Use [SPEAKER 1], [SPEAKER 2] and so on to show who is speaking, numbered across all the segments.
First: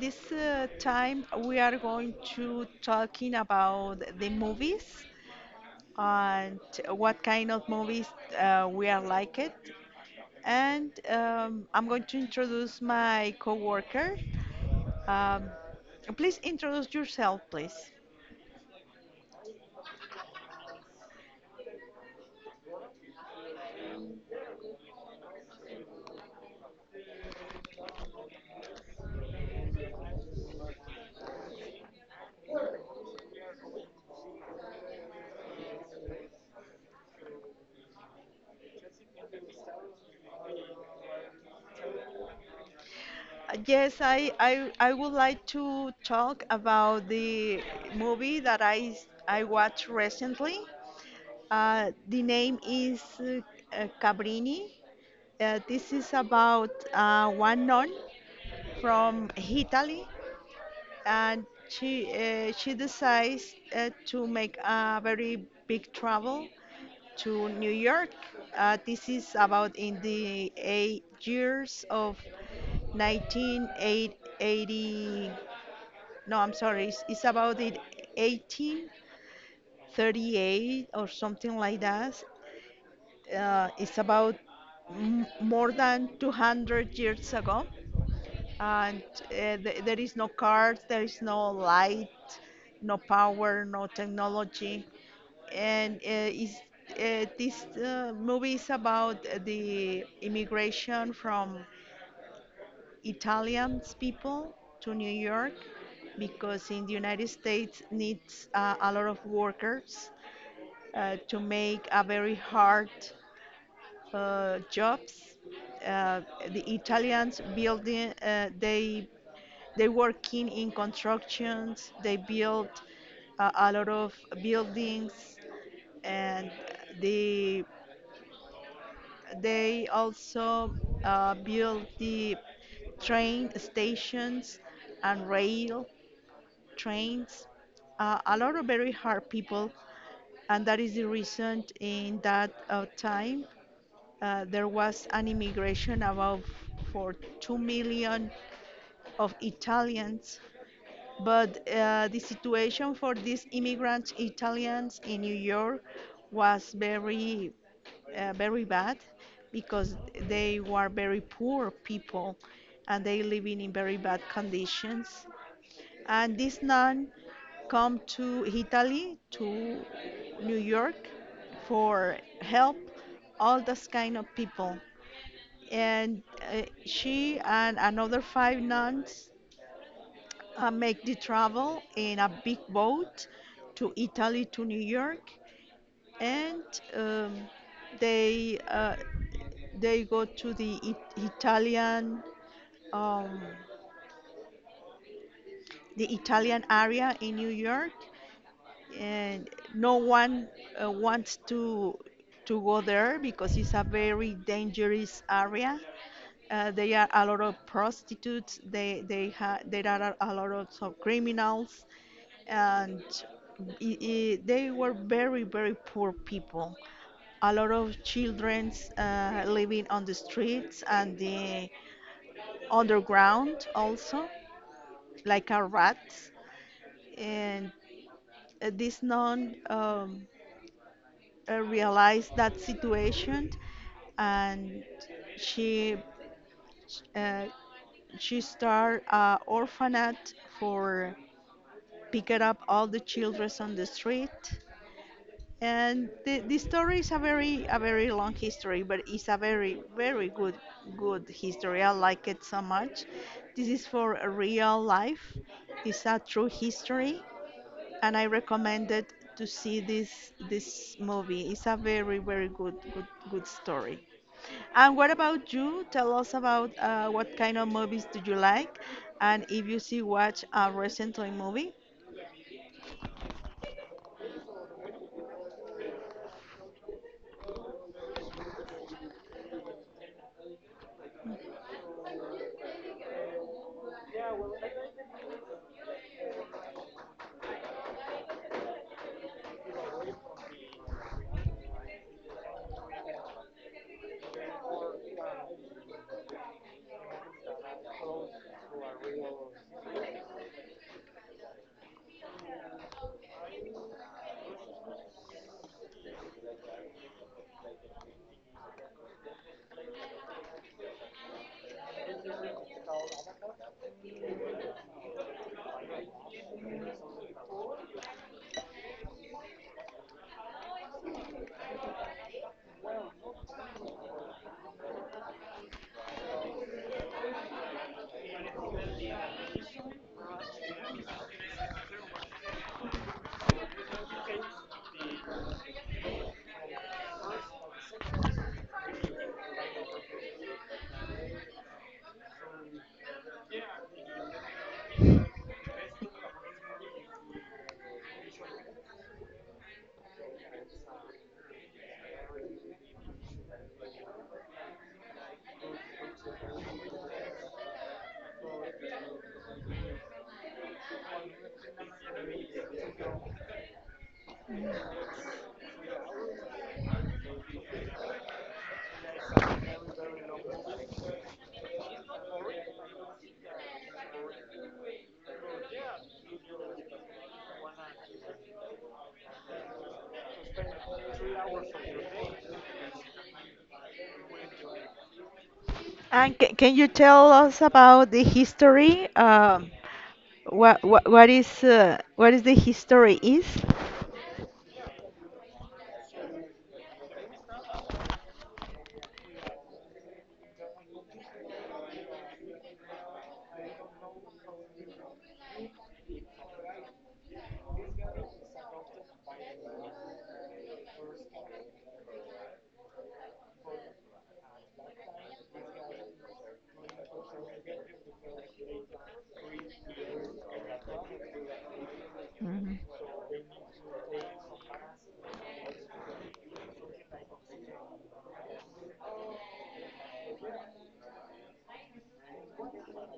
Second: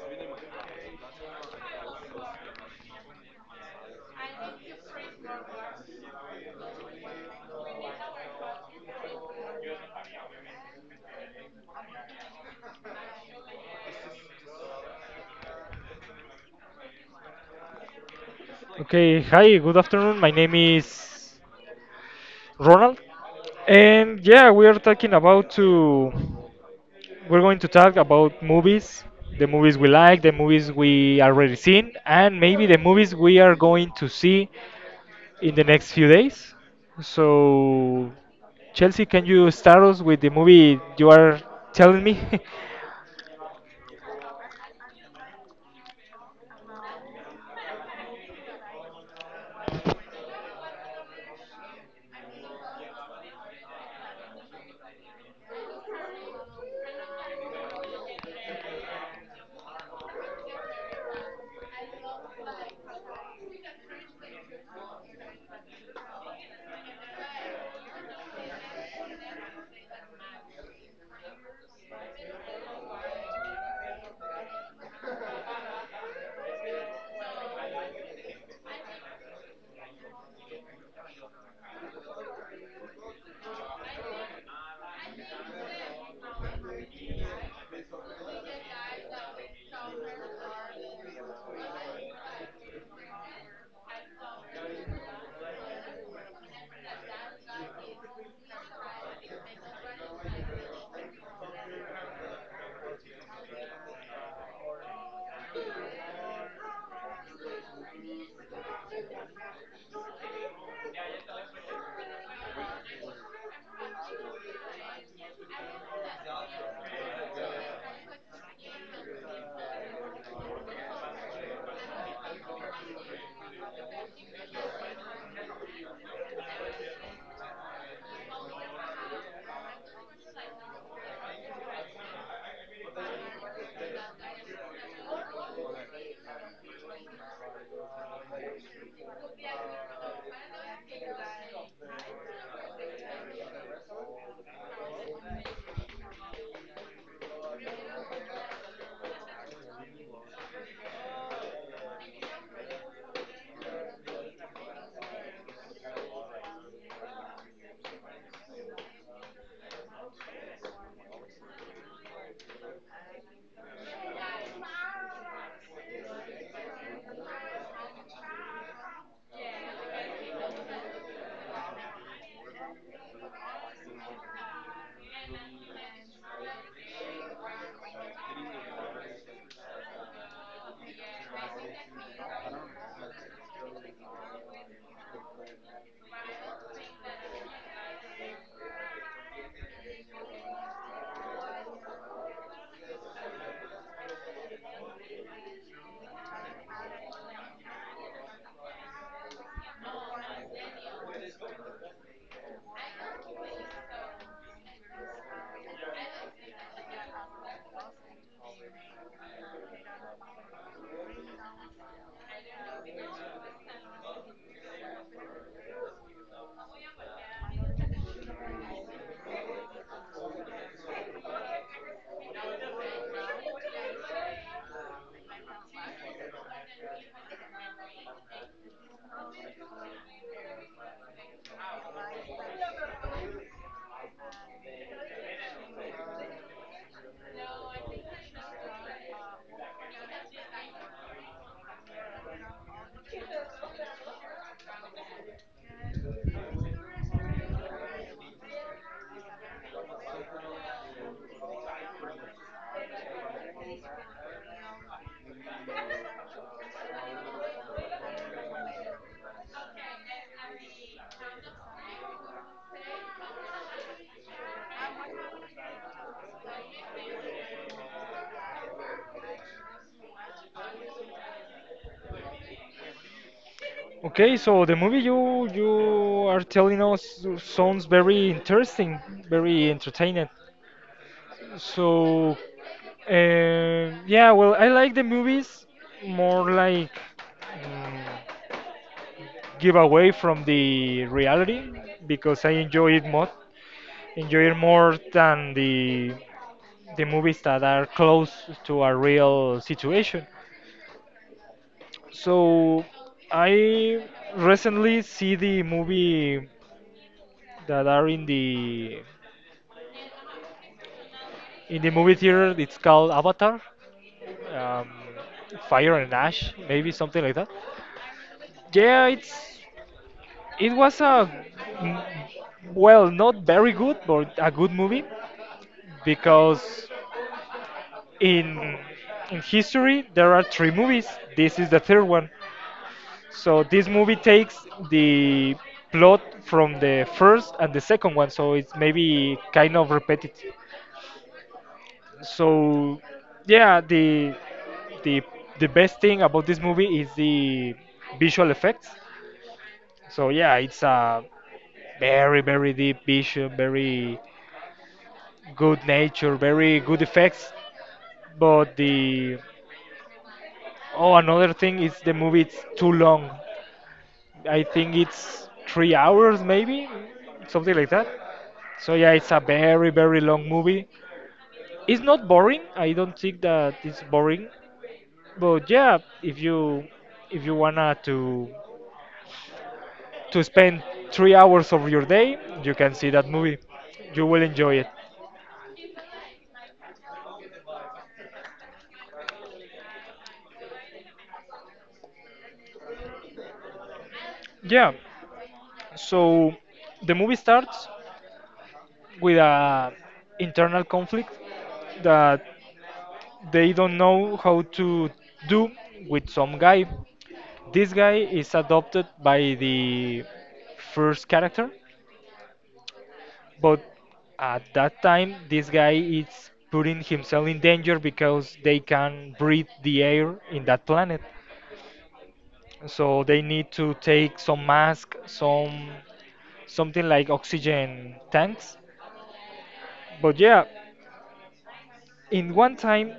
[SPEAKER 1] this time, we are going to talking about the movies and what kind of movies we are like it. And I'm going to introduce my coworker. Um, Please introduce yourself, please.
[SPEAKER 2] Okay, hi, good afternoon. My name is Ronald. And yeah, we are talking about to we're going to talk about movies, the movies we like, the movies we already seen, and maybe the movies we are going to see in the next few days. So, Chelsea, can you start us with the movie you are telling me?
[SPEAKER 1] Yes, I would like to talk about the movie that I watched recently. The name is Cabrini. This is about one nun from Italy, and she decides to make a very big travel to New York. This is about in the 8 years of 1980. No, I'm sorry. It's about the 1838 or something like that. Is about more than 200 years ago, and there is no cars, there is no light, no power, no technology, and is this movie is about the immigration from Italian people to New York because in the United States needs a lot of workers to make a very hard jobs. Uh, the Italians building, uh, they working in constructions. They build a lot of buildings, and the they also build the train stations and rail trains. A lot of very hard people, and that is the reason in that time there was an immigration about for 2 million of Italians. But the situation for these immigrant Italians in New York was very bad because they were very poor people and they living in very bad conditions. And this nun come to Italy, to New York, for help all those kind of people, and she and another five nuns make the travel in a big boat to Italy to New York, and um, they uh, they go to the Italian um, the Italian area in New York, and no one wants to go there because it's a very dangerous area. They are a lot of prostitutes. There are a lot of some criminals, and I they were very poor people. A lot of children living on the streets and the underground also, like a rat. And this nun realized that situation, and she uh, she started an orphanage for picked up all the children on the street. And the story is a very long history, but it's a very very good good history. I like it so much. This is for a real life. It's a true history, and I recommend it to see this movie. It's a very very good story. And what about you? Tell us about what kind of movies do you like, and if you see watch a recently movie.
[SPEAKER 2] Okay, so the movie you are telling us sounds very interesting, very entertaining. So, yeah, well, I like the movies more like mm, give away from the reality because I enjoy it more than the movies that are close to a real situation. So I recently see the movie that are in the movie theater. It's called Avatar, um, Fire and Ash, maybe something like that. Yeah, it was a well, not very good, but a good movie because in in history there are three movies. This is the third one. So this movie takes the plot from the first and the second one, so it's maybe kind of repetitive. So yeah, the the best thing about this movie is the visual effects. So yeah, it's a very very deep vision, very good nature, very good effects. But the oh, another thing is the movie it's too long. I think it's 3 hours maybe, something like that. So yeah, it's a very very long movie. It's not boring. I don't think that it's boring. But yeah, if you wanna to spend 3 hours of your day, you can see that movie. You will enjoy it.
[SPEAKER 1] Can you tell us about the history? What what is the history is?
[SPEAKER 2] Yeah. So the movie starts with a internal conflict that they don't know how to do with some guy. This guy is adopted by the first character, but at that time this guy is putting himself in danger because they can breathe the air in that planet.
[SPEAKER 1] Mhm.
[SPEAKER 2] So they need to take some mask, something like oxygen tanks. But yeah, in one time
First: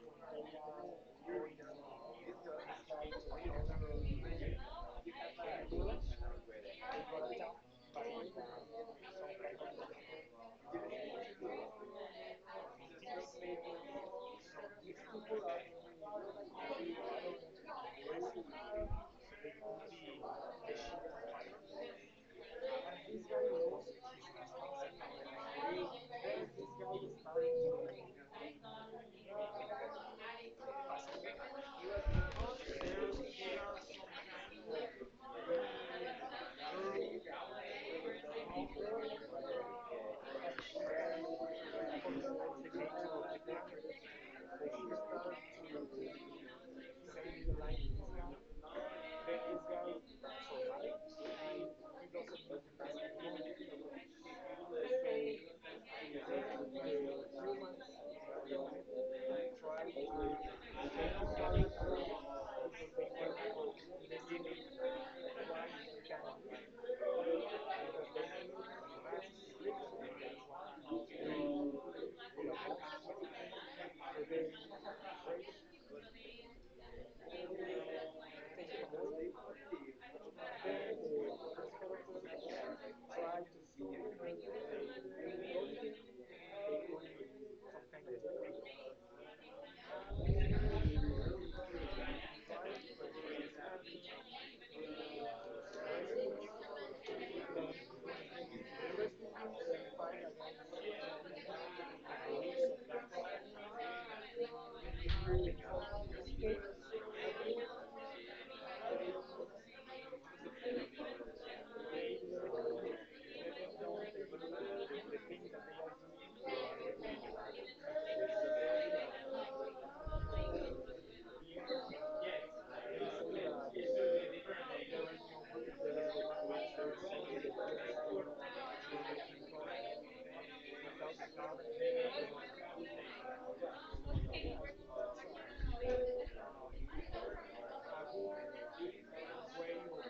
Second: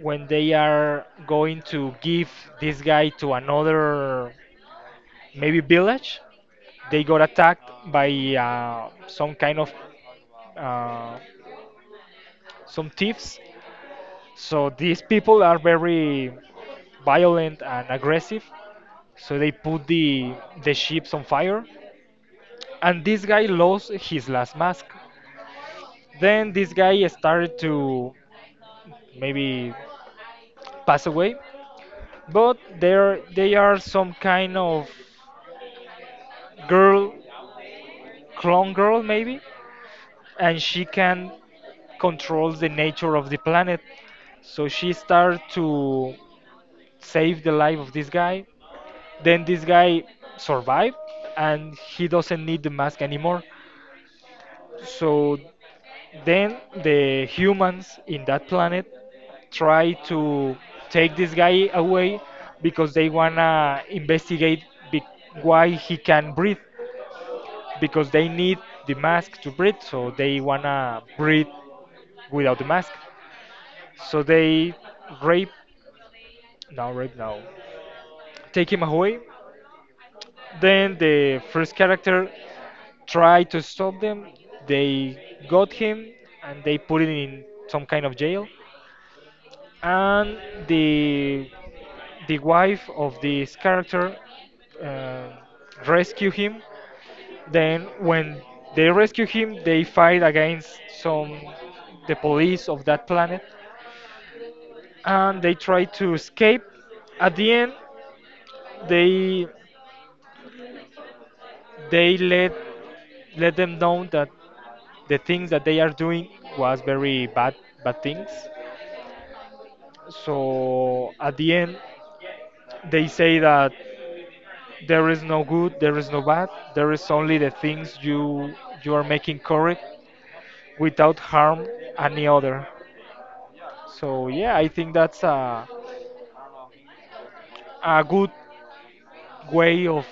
[SPEAKER 2] when they are going to give this guy to another maybe village, they got attacked by some kind of uh, some thieves, so these people are very violent and aggressive, so they put the ships on fire, and this guy lost his last mask. Then this guy started to maybe pass away, but there they are some kind of girl, clone girl maybe, and she can control the nature of the planet. So she started to save the life of this guy. Then this guy survived, and he doesn't need the mask anymore. So then the humans in that planet try to take this guy away because they wanna investigate, be- why he can breathe, because they need the mask to breathe, so they wanna breathe without the mask. So they rape, no, rape, no, take him away. Then the first character tried to stop them. They got him and they put him in some kind of jail. And the the wife of this character uh, rescue him. Then, when they rescue him, they fight against some the police of that planet, and they try to escape. At the end, they they let them know that the things that they are doing was very bad things. So at the end, they say that there is no good, there is no bad, there is only the things you are making correct, without harm any other. So yeah, I think that's a good way of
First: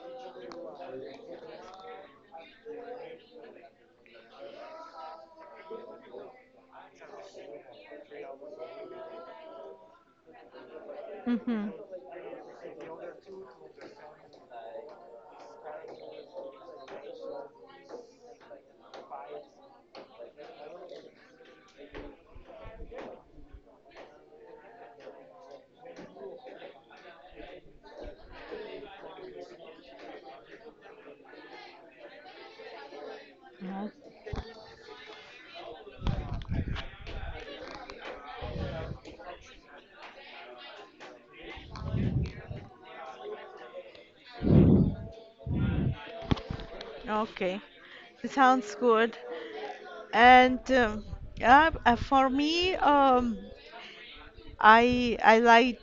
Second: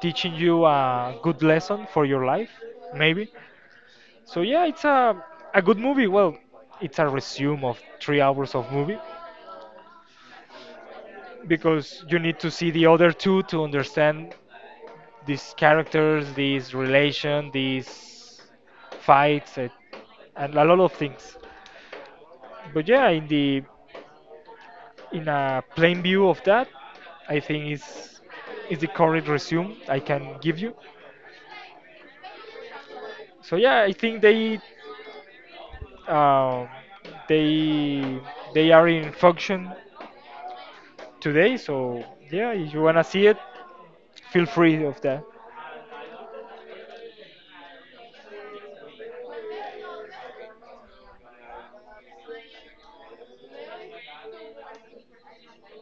[SPEAKER 2] teaching you a good lesson for your life, maybe. So yeah, it's a good movie. Well, it's a resume of 3 hours of movie
[SPEAKER 1] Mhm.
[SPEAKER 2] because you need to see the other two to understand these characters, these relation, these fights, and a lot of things. But yeah, in the in a plain view of that, I think is the correct resume I can give you. So yeah, I think they Um, they they are in function today, so yeah, if you wanna see it, feel free of that.
[SPEAKER 1] Okay, it sounds good. And For me, I like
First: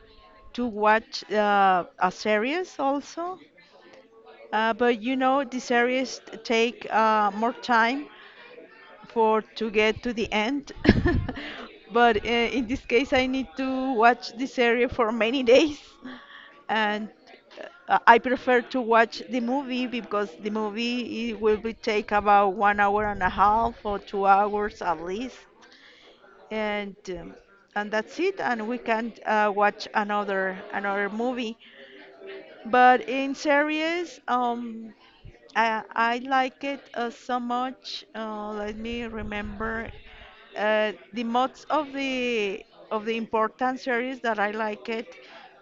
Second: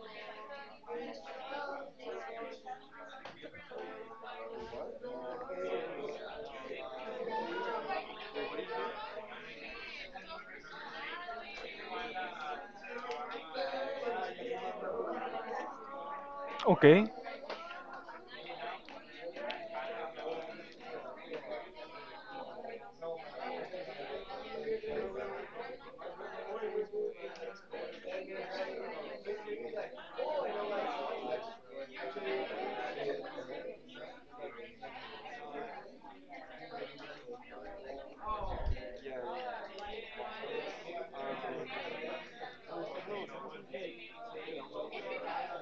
[SPEAKER 1] to watch a series also, but you know the series take more time for to get to the end. But in this case, I need to watch this series for many days, and
[SPEAKER 2] Okay,
[SPEAKER 1] I prefer to watch the movie because the movie it will be take about 1 hour and a half or 2 hours at least, and um, and that's it. And we can watch another movie. But in series, I like it so much. Let me remember the most of the important series that I like it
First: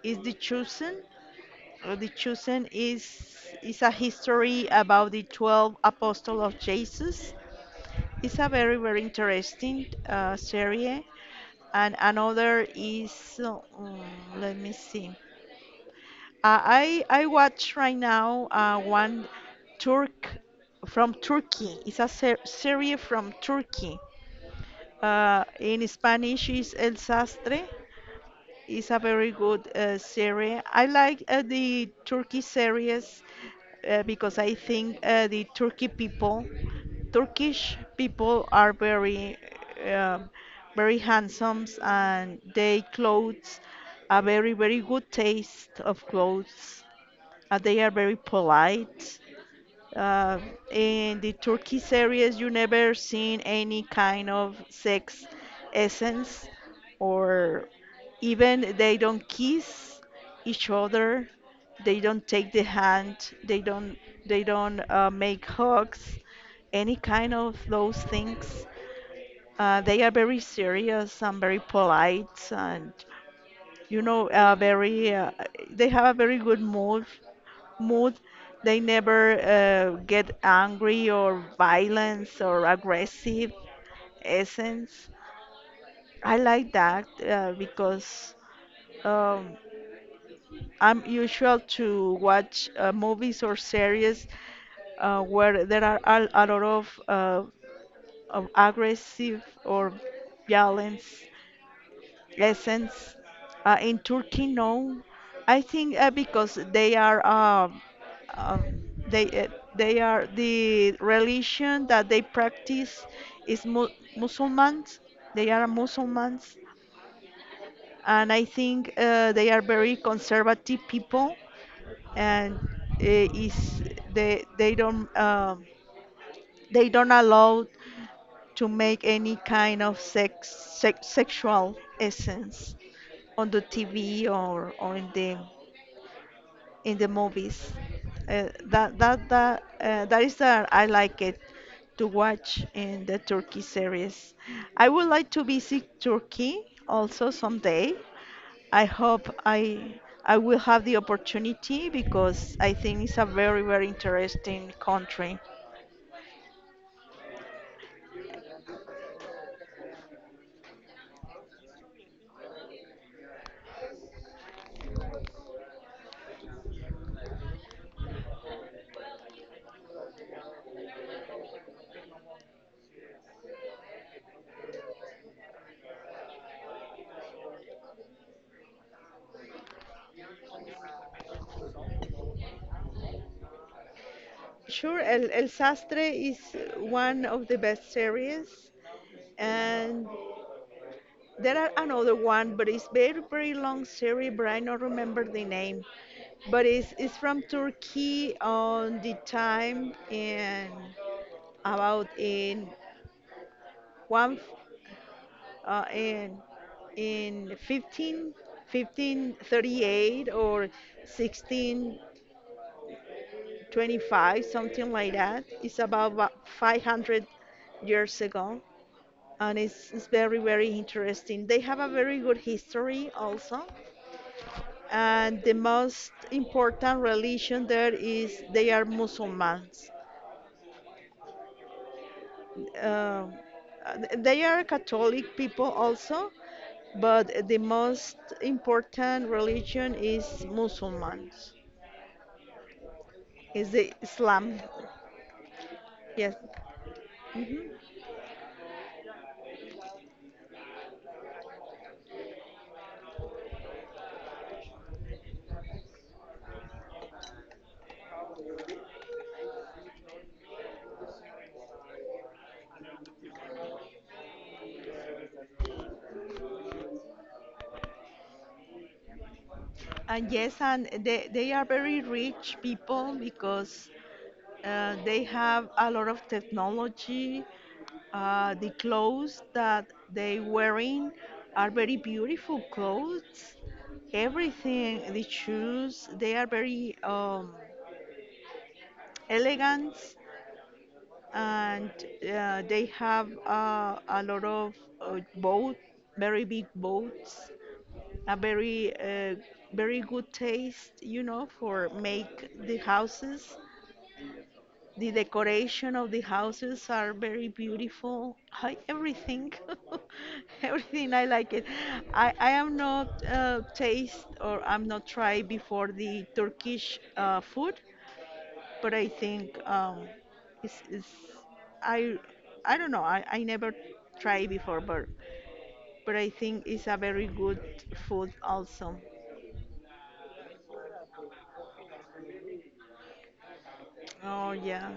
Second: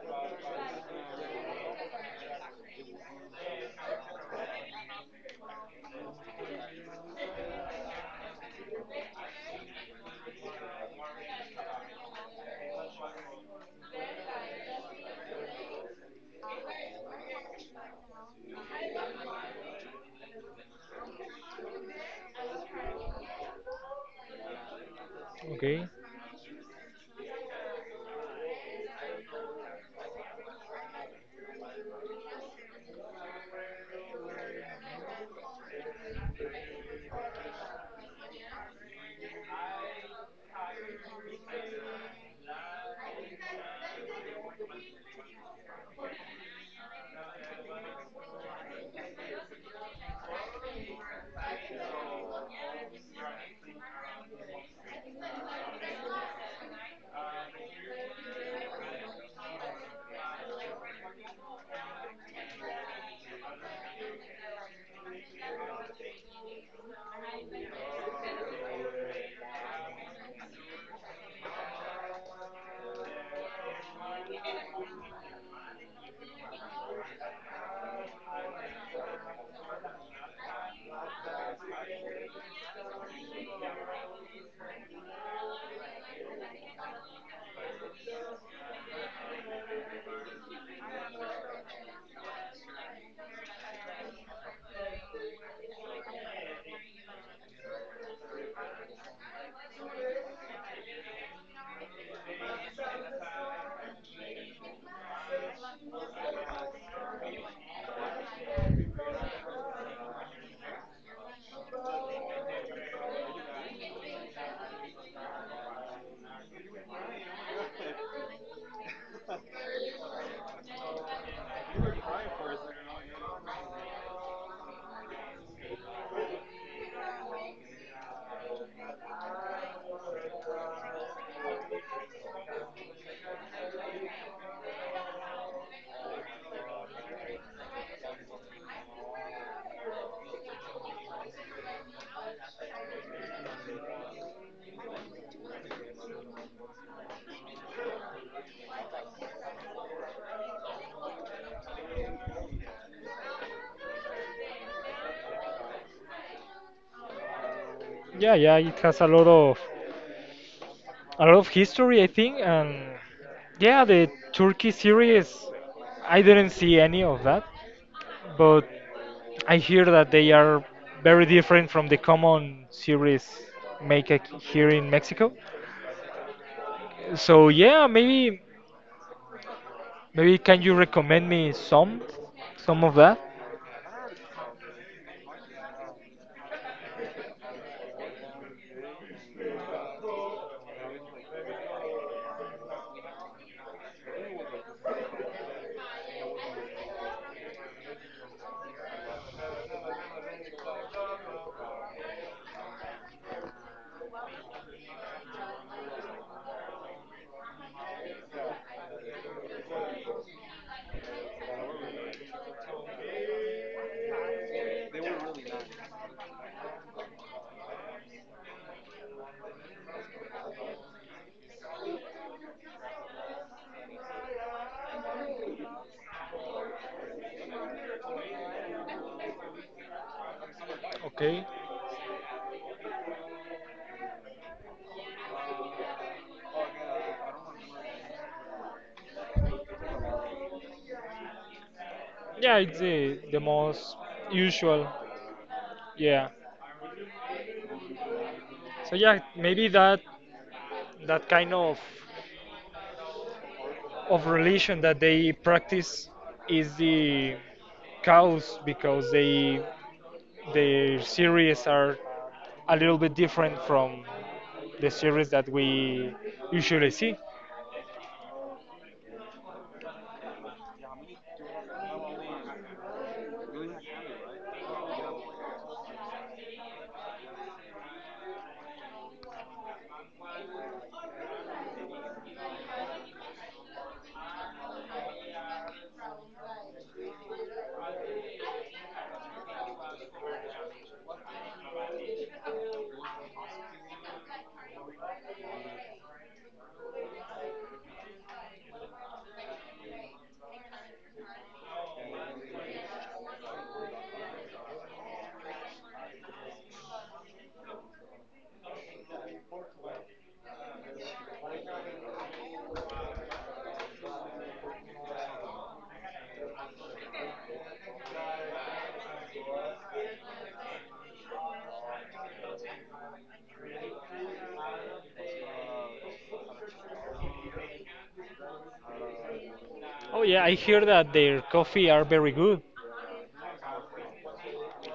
[SPEAKER 1] is The Chosen. The Chosen is a history about the 12 apostles of Jesus. It's a very very interesting series. And another is uh, mm, let me see. I watch right now one Turk from Turkey. It's a series from Turkey. In
[SPEAKER 2] okay,
[SPEAKER 1] Spanish is El Sastre. It's a very good series. I like the Turkey series because I think the Turkey people, Turkish people are um very handsome and they clothes a very very good taste of clothes. They are very polite. Uh, in the Turkish areas, you never seen any kind of sex essence, or even they don't kiss each other. They don't take the hand. They don't. They don't make hugs. Any kind of those things. They are very serious and very polite, and you know, very. They have a very good mood. They never get angry or violence or aggressive essence. I like that because um, I'm usual to watch movies or series where there are a lot of aggressive or violence essence in Turkey. No, I think because they are um, they uh, they are the religion that they practice is Muslims. They are Muslims, and I think they are very conservative people, and is they they don't um they don't allow to make any kind of sex, sexual essence on the TV or in the movies. That is that I like it to watch in the Turkey series. I would like to visit Turkey also someday. I hope I will have the opportunity because I think it's a very very interesting country.
[SPEAKER 2] yeah, yeah, it has a lot of history, I think, and yeah, the Turkey series, I didn't see any of that, but I hear that they are very different from the common series make here in Mexico. So yeah, maybe can you recommend me some of that?
[SPEAKER 1] Sure, El Sastre is one of the best series, and there are another one, but it's very very long series, but I don't remember the name. But it's from Turkey on the time in about in one uh, in in 15 1538 or 1625 something like that. It's about 500 years ago, and it's very very interesting. They have a very good history also, and the most important religion there is they are Muslims.
[SPEAKER 2] Okay.
[SPEAKER 1] Uh, they are Catholic people also, but the most important religion is Muslims.
[SPEAKER 2] Yeah, it's the
[SPEAKER 1] Is the
[SPEAKER 2] most
[SPEAKER 1] Islam?
[SPEAKER 2] usual. Yeah.
[SPEAKER 1] Yes,
[SPEAKER 2] So yeah, maybe that kind of religion that they practice is the cause because they their series are a little bit different from the series that we usually see.
[SPEAKER 1] and yes, and they are very rich people because they have a lot of technology. The clothes that they wearing are very beautiful clothes. Everything, the shoes, they are very elegant, and they have a lot of boat, very big boats, a very good taste, you know, for make the houses. The decoration of the houses are very beautiful. I, everything, everything I like it. I am not taste or I'm not try before the Turkish food, but I think it's I I don't know. I never try before, but I think it's a very good food also.
[SPEAKER 2] Oh yeah, I hear that their coffee are very good.
[SPEAKER 1] Oh yeah,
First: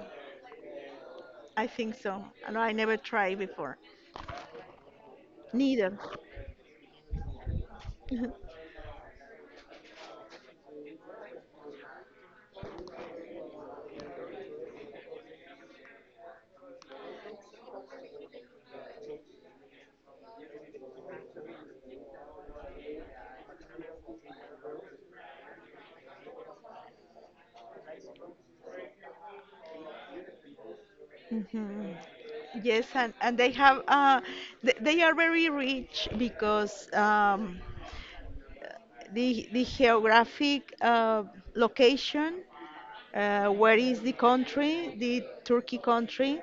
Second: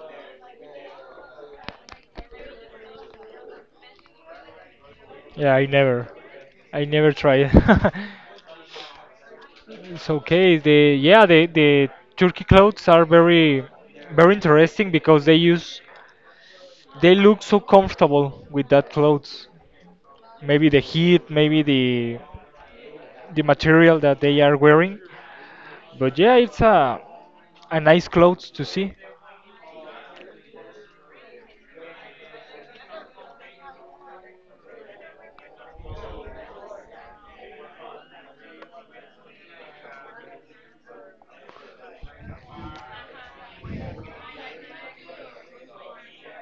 [SPEAKER 1] I think so. No, I never try before.
[SPEAKER 2] Yeah, I
[SPEAKER 1] Neither.
[SPEAKER 2] never I never tried. It's okay. The Yeah, the Turkey clothes are very very interesting because they look so comfortable with that clothes. Maybe the heat, maybe the material that they are wearing. But yeah, it's a nice clothes to see.
[SPEAKER 1] Yes, and they have they are very rich because the geographic location where is the country, the Turkey country,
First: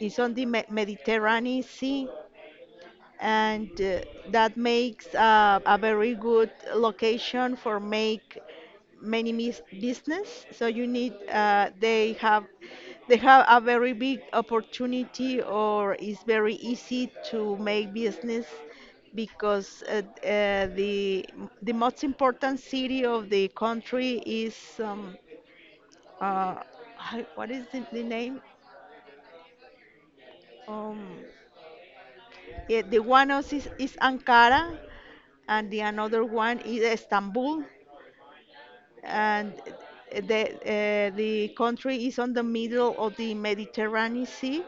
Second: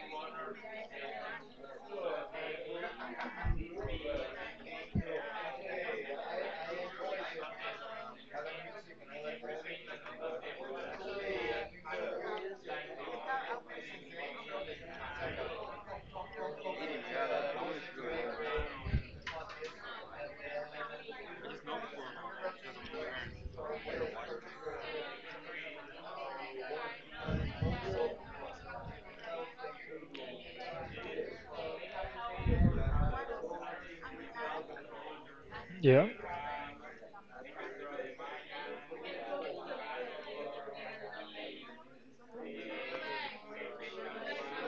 [SPEAKER 1] is on the Mediterranean Sea, and that makes a very good location for make many business. So you need they have a very big opportunity, or it's very easy to make business because the most important city of the country is um, uh, what is the name? Um, yeah, the one of is Ankara, and the
[SPEAKER 2] Yeah.
[SPEAKER 1] another one is Istanbul, and the country is on the middle of the Mediterranean Sea,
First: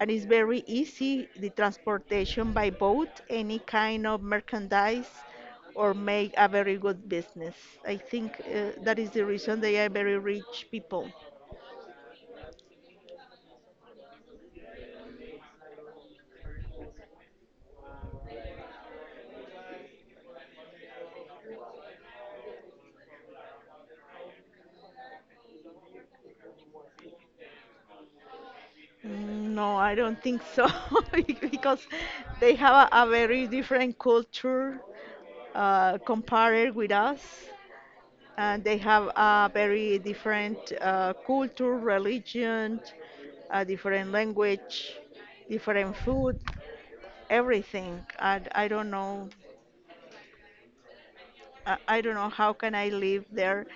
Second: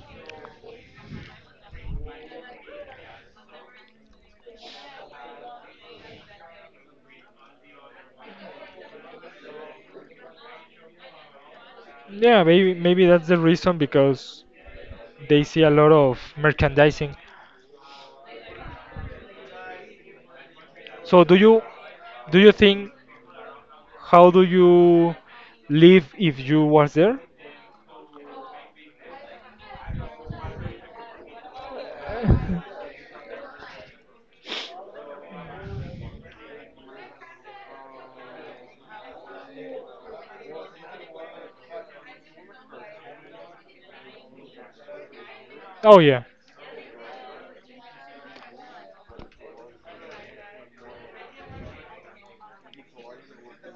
[SPEAKER 1] and it's very easy the transportation by boat, any kind of merchandise, or make a very good business. I think that is the reason they are very rich people.
[SPEAKER 2] Yeah, maybe that's the reason because they see a lot of merchandising. So do you think how do you live if you was there?
[SPEAKER 1] Mm, no, I don't think so, because they have a very different culture compared with us, and they have a very different culture, religion, a different language, different
[SPEAKER 2] Oh yeah.
[SPEAKER 1] food, everything. And I don't know, I don't know how can I live there.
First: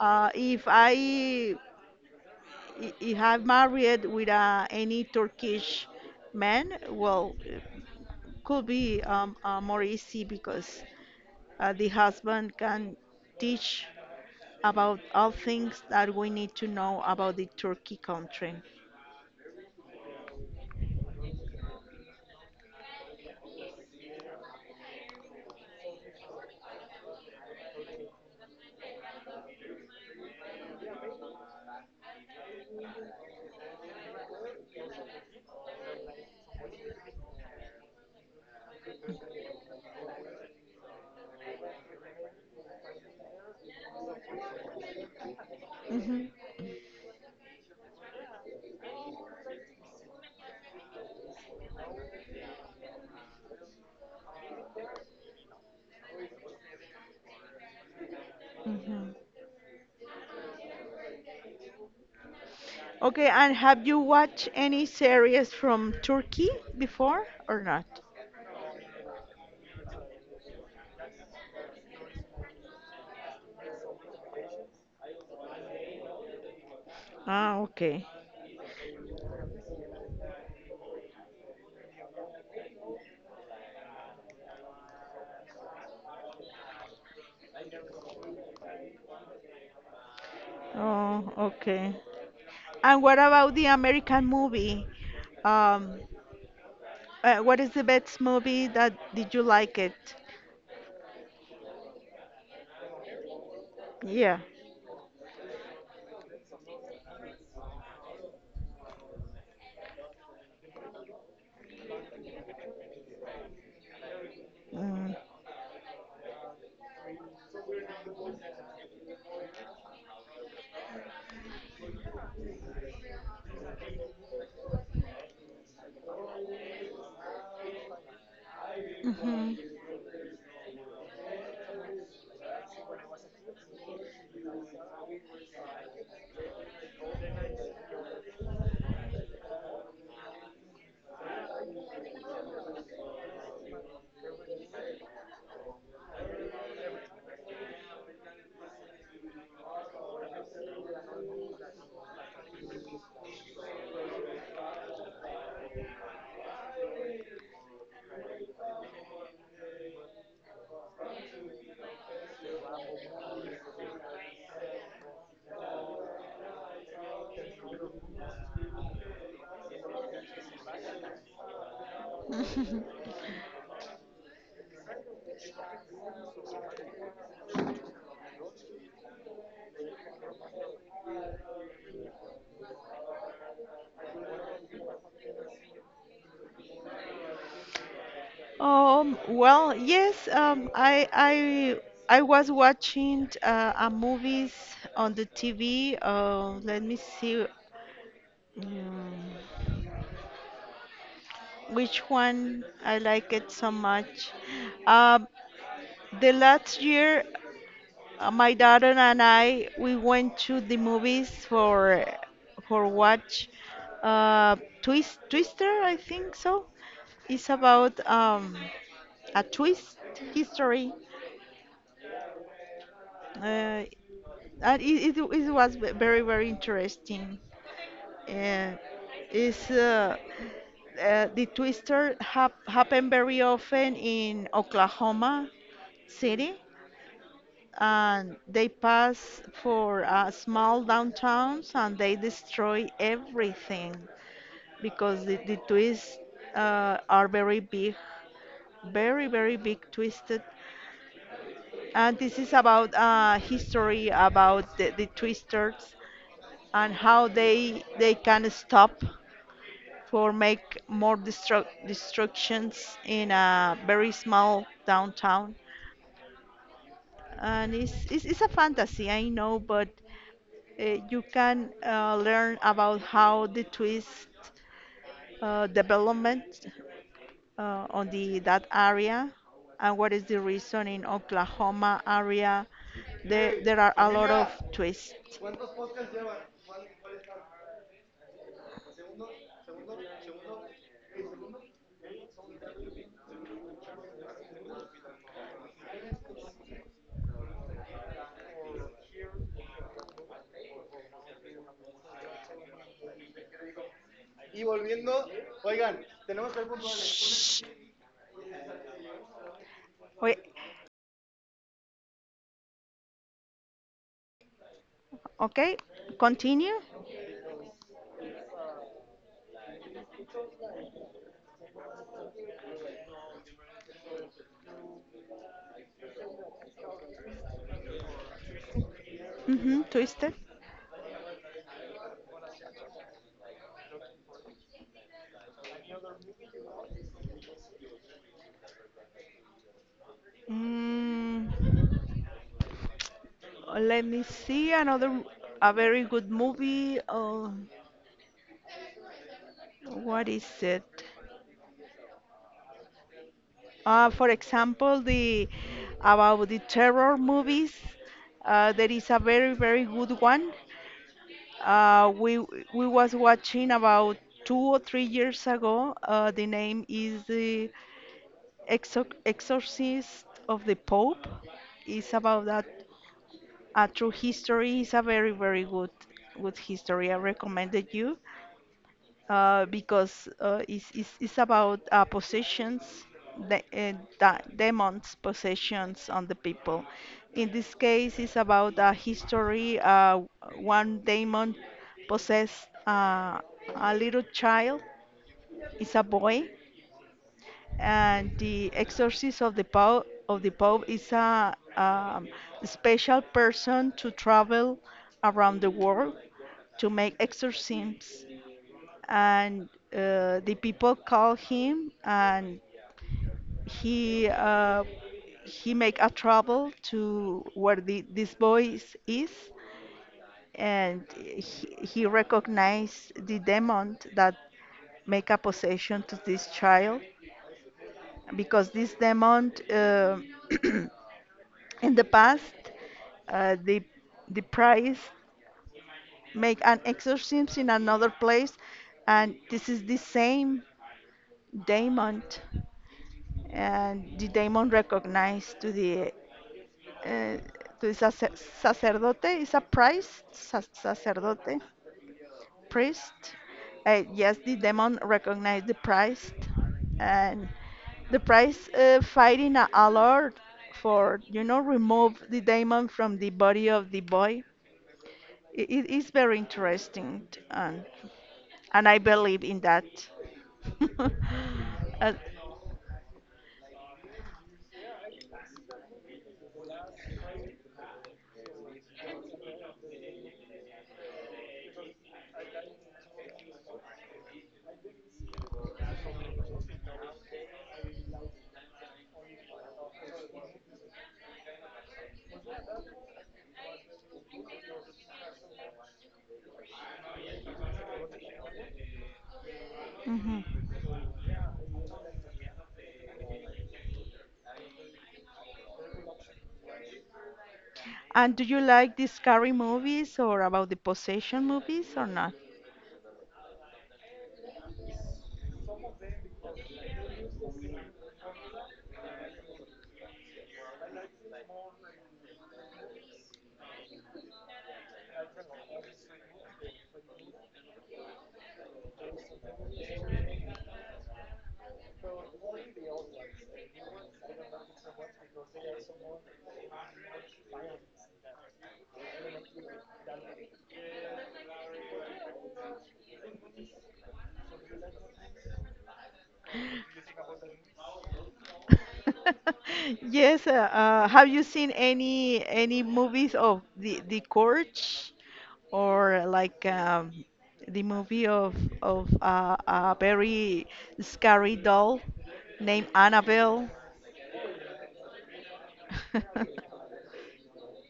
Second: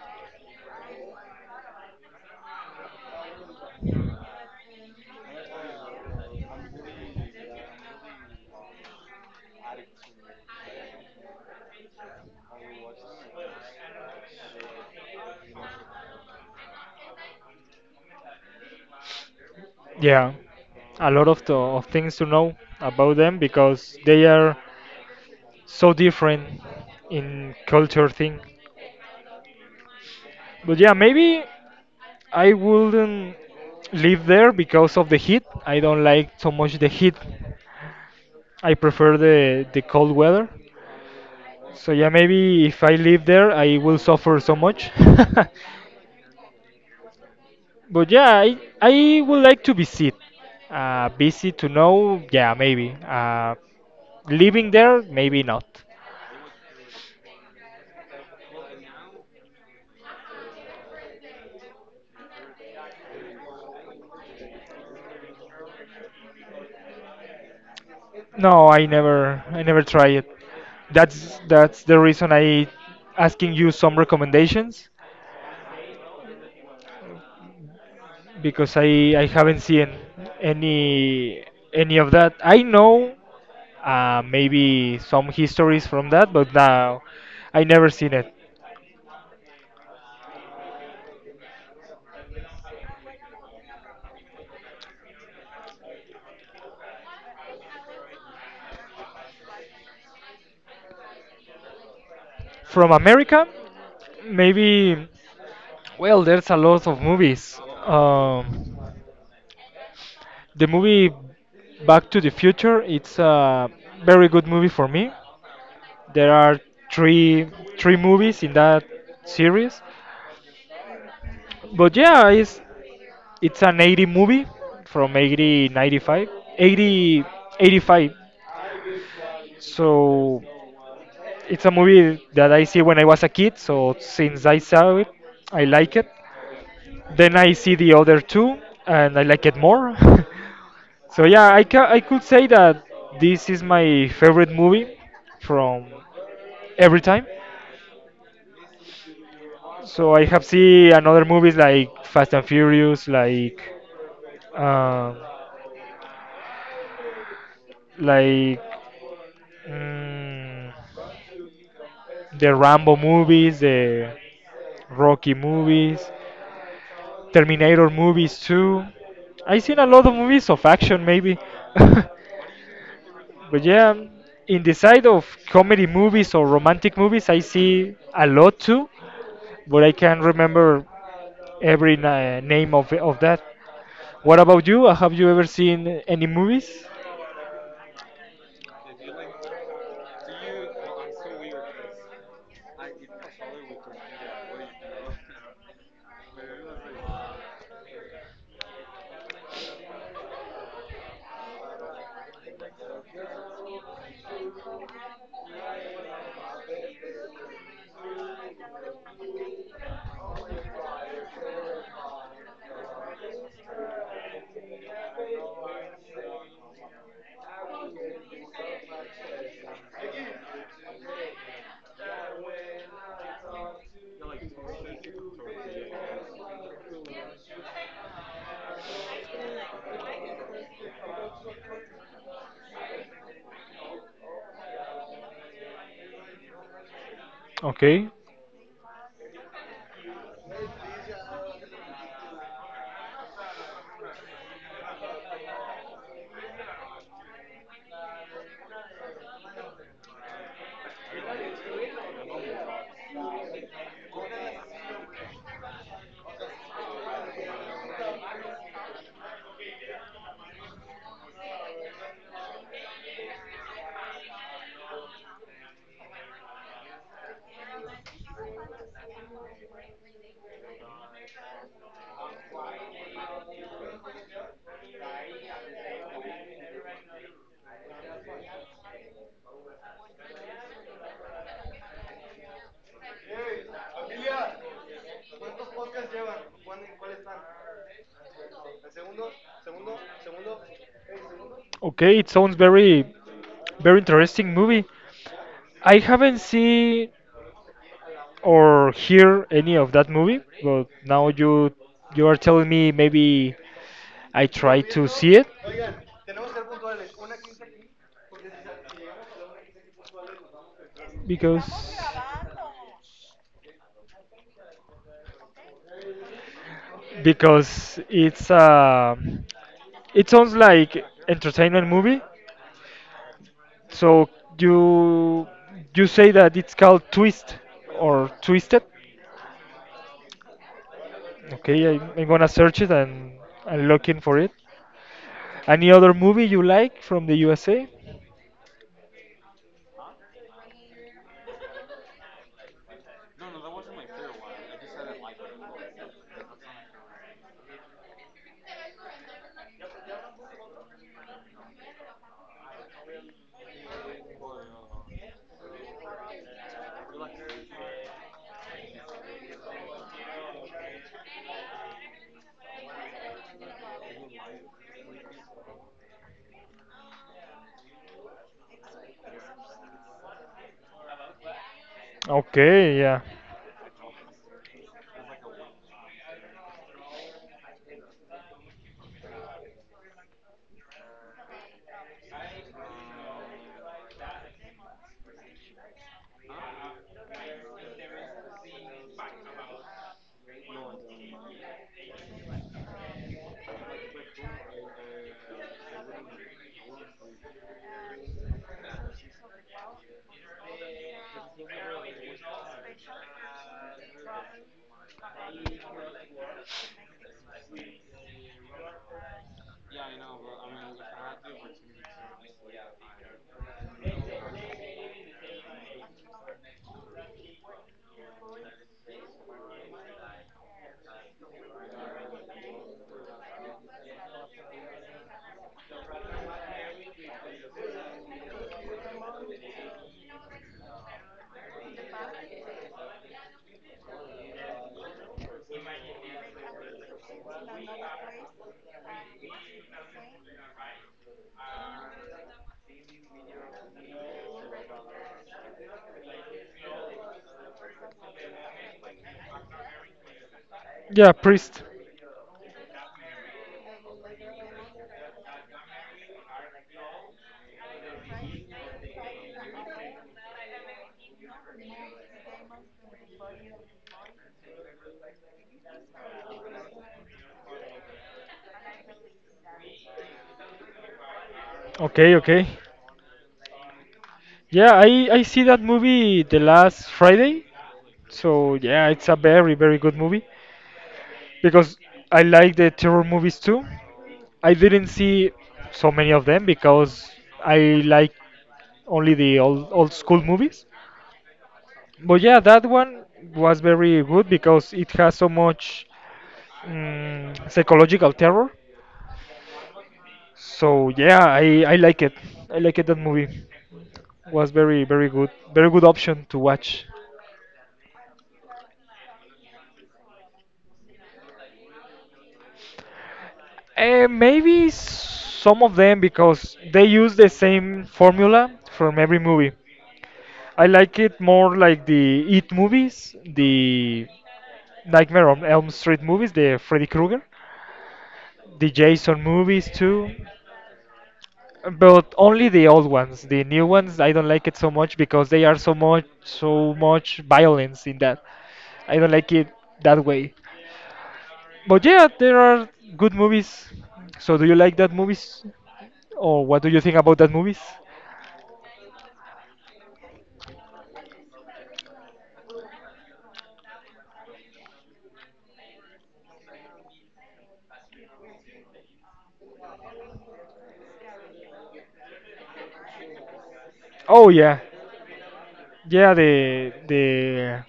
[SPEAKER 1] Uh, if I if I married with any Turkish man, well, could be more easy because the husband can teach about all things that we need to know about the Turkey country.
[SPEAKER 2] Yeah, a lot of of things to know about them because they are so different in culture thing, but yeah maybe I wouldn't live there because of the heat. I don't like so much the heat. I prefer the cold weather, so yeah maybe if I live there I will suffer so much.
[SPEAKER 1] Mhm,
[SPEAKER 2] But yeah, I would like to visit, visit to know. Yeah, maybe living there, maybe not.
[SPEAKER 1] mhm. Okay, and have you watched any series from Turkey before or not?
[SPEAKER 2] No, I never try it. That's the reason I asking you some recommendations
[SPEAKER 1] Ah, okay.
[SPEAKER 2] because I haven't seen any any of that. I know maybe some histories from that, but now I never seen it.
[SPEAKER 1] Oh, okay. And what about the American movie? Um, what is the best movie that did you like it?
[SPEAKER 2] From America,
[SPEAKER 1] Yeah.
[SPEAKER 2] maybe well, there's a lot of movies. Um, the movie Back to the Future, it's a very good movie for me.
[SPEAKER 1] Mm.
[SPEAKER 2] There are three three movies in that series. But yeah, it's an 80 movie from 80 95 80 85.
[SPEAKER 1] Mhm.
[SPEAKER 2] So it's a movie that I see when I was a kid, so since I saw it, I like it. Then I see the other two and I like it more. So yeah, I could say that this is my favorite movie from every time. So I have seen another movies like Fast and Furious, um, like mm, the Rambo movies, the Rocky movies, Terminator movies too. I seen a lot of movies of action maybe, but yeah, in the side of comedy movies or romantic movies, I see a lot too, but I can't remember every name of that. What about you? Have you ever seen any movies?
[SPEAKER 1] Well, yes, I was watching a movies on the TV. Let me see. Mm, which one? I like it so much. Uh, the last year, my daughter and I we went to the movies for watch uh, Twister, I think so. It's about a twist history. Uh, it was very very interesting. Uh, is The twister happen very often in Oklahoma City,
[SPEAKER 2] Okay.
[SPEAKER 1] and they pass for small downtowns and they destroy everything because the twists are very big, very, very big twisted. And this is about history, about the twisters and how they can stop for make more destructions in a very small downtown. And it's a fantasy, I know, but you can learn about how the twist development on the that area and what is the reason in Oklahoma area there are a lot of twists.
[SPEAKER 2] Okay, it sounds very very interesting movie. I haven't seen or hear any of that movie, but now you are telling me maybe I try to see it.
[SPEAKER 1] Shh. Wait,
[SPEAKER 2] Because
[SPEAKER 1] okay, continue.
[SPEAKER 2] because it's it sounds like entertainment movie. So you you say that it's called twist or twisted?
[SPEAKER 1] Mm-hmm, twisted.
[SPEAKER 2] Okay, I'm gonna search it and I'm looking for it. Any other movie you like from the USA?
[SPEAKER 1] Mm, let me see another a very good movie. What is it? For example, the about the terror movies, there is a very very good one. Uh, we we was watching about 2 or 3 years ago. The name is the Exorcist of the Pope. It's about that
[SPEAKER 2] Okay, yeah,
[SPEAKER 1] a true history. It's a very very good good history. I recommended you. Because it's about possessions, the, uh, demons' possessions on the people. In this case, it's about history. One demon possessed a little child, it's a boy, and the exorcist of the Pope is a special person to travel around the world to make exorcisms and the people call him and he uh, he make a trouble to where this boy is and he recognize the demon that make a possession to this child because this demon in the past uh, the the priest make an exorcism in another place and this is the same demon and the demon recognized uh, to the sacerdote is a priest
[SPEAKER 2] yeah,
[SPEAKER 1] sacerdote
[SPEAKER 2] Priest.
[SPEAKER 1] priest yes the demon recognized the priest and the priest fighting a lord for you know remove the demon from the body of the boy it is very interesting and I believe in that Uh,
[SPEAKER 2] Okay, okay. Yeah, I see that movie the last Friday. So yeah, it's a very very good movie because I like the terror movies too. I didn't see so many of them because I like only the old school movies. But yeah, that one was very good because it has so much psychological terror.
[SPEAKER 1] mhm.
[SPEAKER 2] So yeah, I like it. I like it. That movie was very very good. Very good option to watch.
[SPEAKER 1] And do you like the scary movies or about the possession movies or not?
[SPEAKER 2] Maybe some of them because they use the same formula from every movie. I like it more like the It movies, the Nightmare on Elm Street movies, the Freddy Krueger, the Jason movies too, but only the old ones. The new ones I don't like it so much because they are so much violence in that. I don't like it that way. But yeah, there are good movies. So do you like that movies? Or what do you think about that movies?
[SPEAKER 1] Yes, have you seen any movies of the Corch or like the movie of a very scary doll named Annabelle?
[SPEAKER 2] Oh yeah. Yeah, the the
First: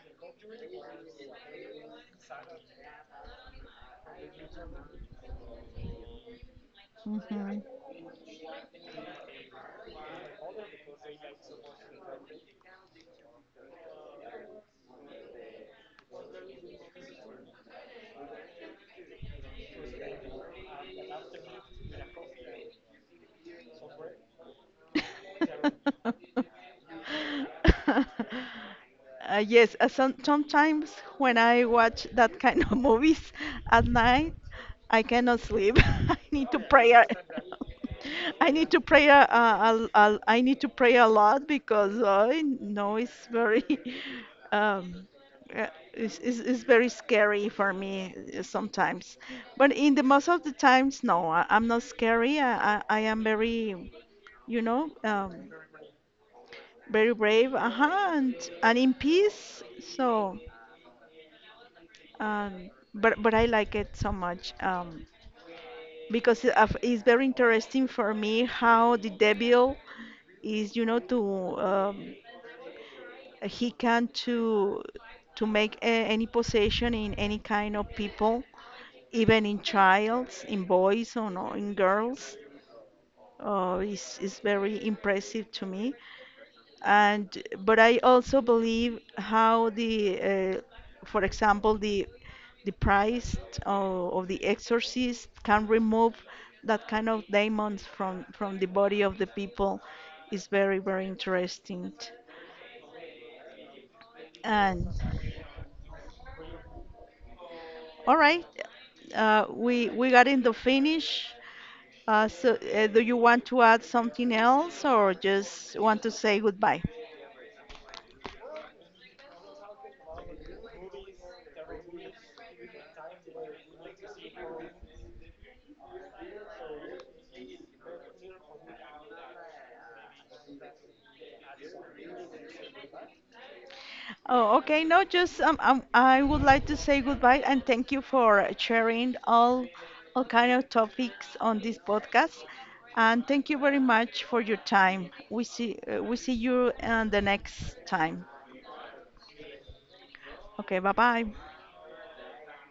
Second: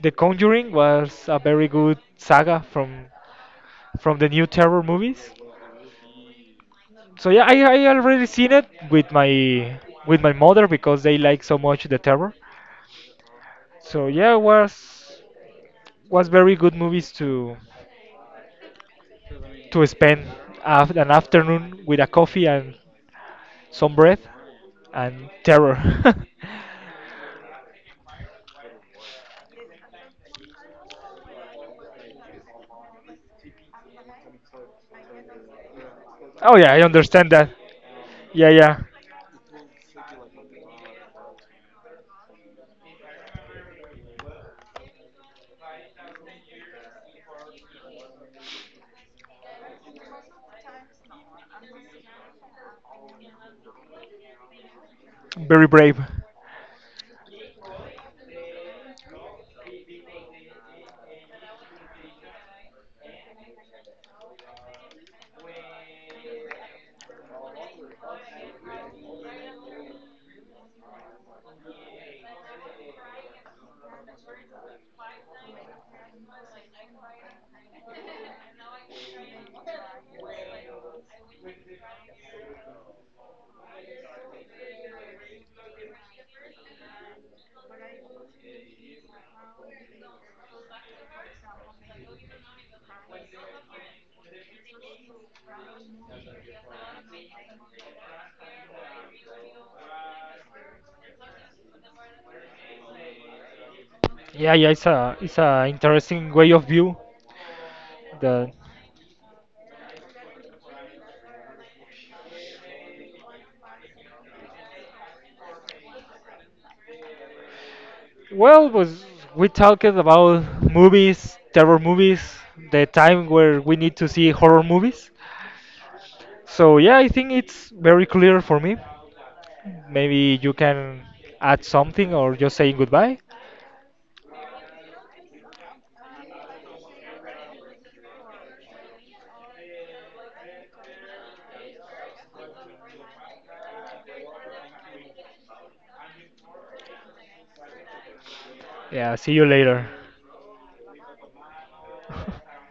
[SPEAKER 2] the Conjuring was a very good saga from the new terror movies. So yeah, I
[SPEAKER 1] Mhm.
[SPEAKER 2] I already seen it with my mother because they like so much the terror. So yeah, it was very good movies to spend an afternoon with a coffee and some bread and terror.
[SPEAKER 1] Yes, sometimes when I watch that kind of movies at night, I cannot sleep. I need
[SPEAKER 2] Oh
[SPEAKER 1] to
[SPEAKER 2] yeah, I
[SPEAKER 1] pray.
[SPEAKER 2] understand that. Yeah,
[SPEAKER 1] I need
[SPEAKER 2] yeah,
[SPEAKER 1] to pray. I need to pray a lot because I know it's very, um, uh, it's very scary for me sometimes. But in the most of the times, no, I'm not scary. I am very you know,
[SPEAKER 2] very brave.
[SPEAKER 1] very brave, uh-huh, and in peace. So, but I like it so much because it's very interesting for me how the devil is, you know, to he can to make any possession in any kind of people, even in childs, in boys or no, in girls. Is very impressive to me and but I also believe how the for example the price of the exorcist can remove that kind of demons from the body of the people is very very interesting
[SPEAKER 2] Yeah, yeah, it's
[SPEAKER 1] and
[SPEAKER 2] a interesting way of view.
[SPEAKER 1] all right
[SPEAKER 2] The
[SPEAKER 1] we got in the finish so do you want to add something else or just want to say goodbye?
[SPEAKER 2] Well, was we talked about movies, terror movies, the time where we need to see horror movies. So yeah, I think it's very clear for me. Maybe you can add something or just saying goodbye.
[SPEAKER 1] Oh, okay. No, just I would like to say goodbye and thank you for sharing all kind of topics on this podcast. And thank you very much for your time. We see you the next time.
[SPEAKER 2] Yeah, see you later.
[SPEAKER 1] Okay, bye bye.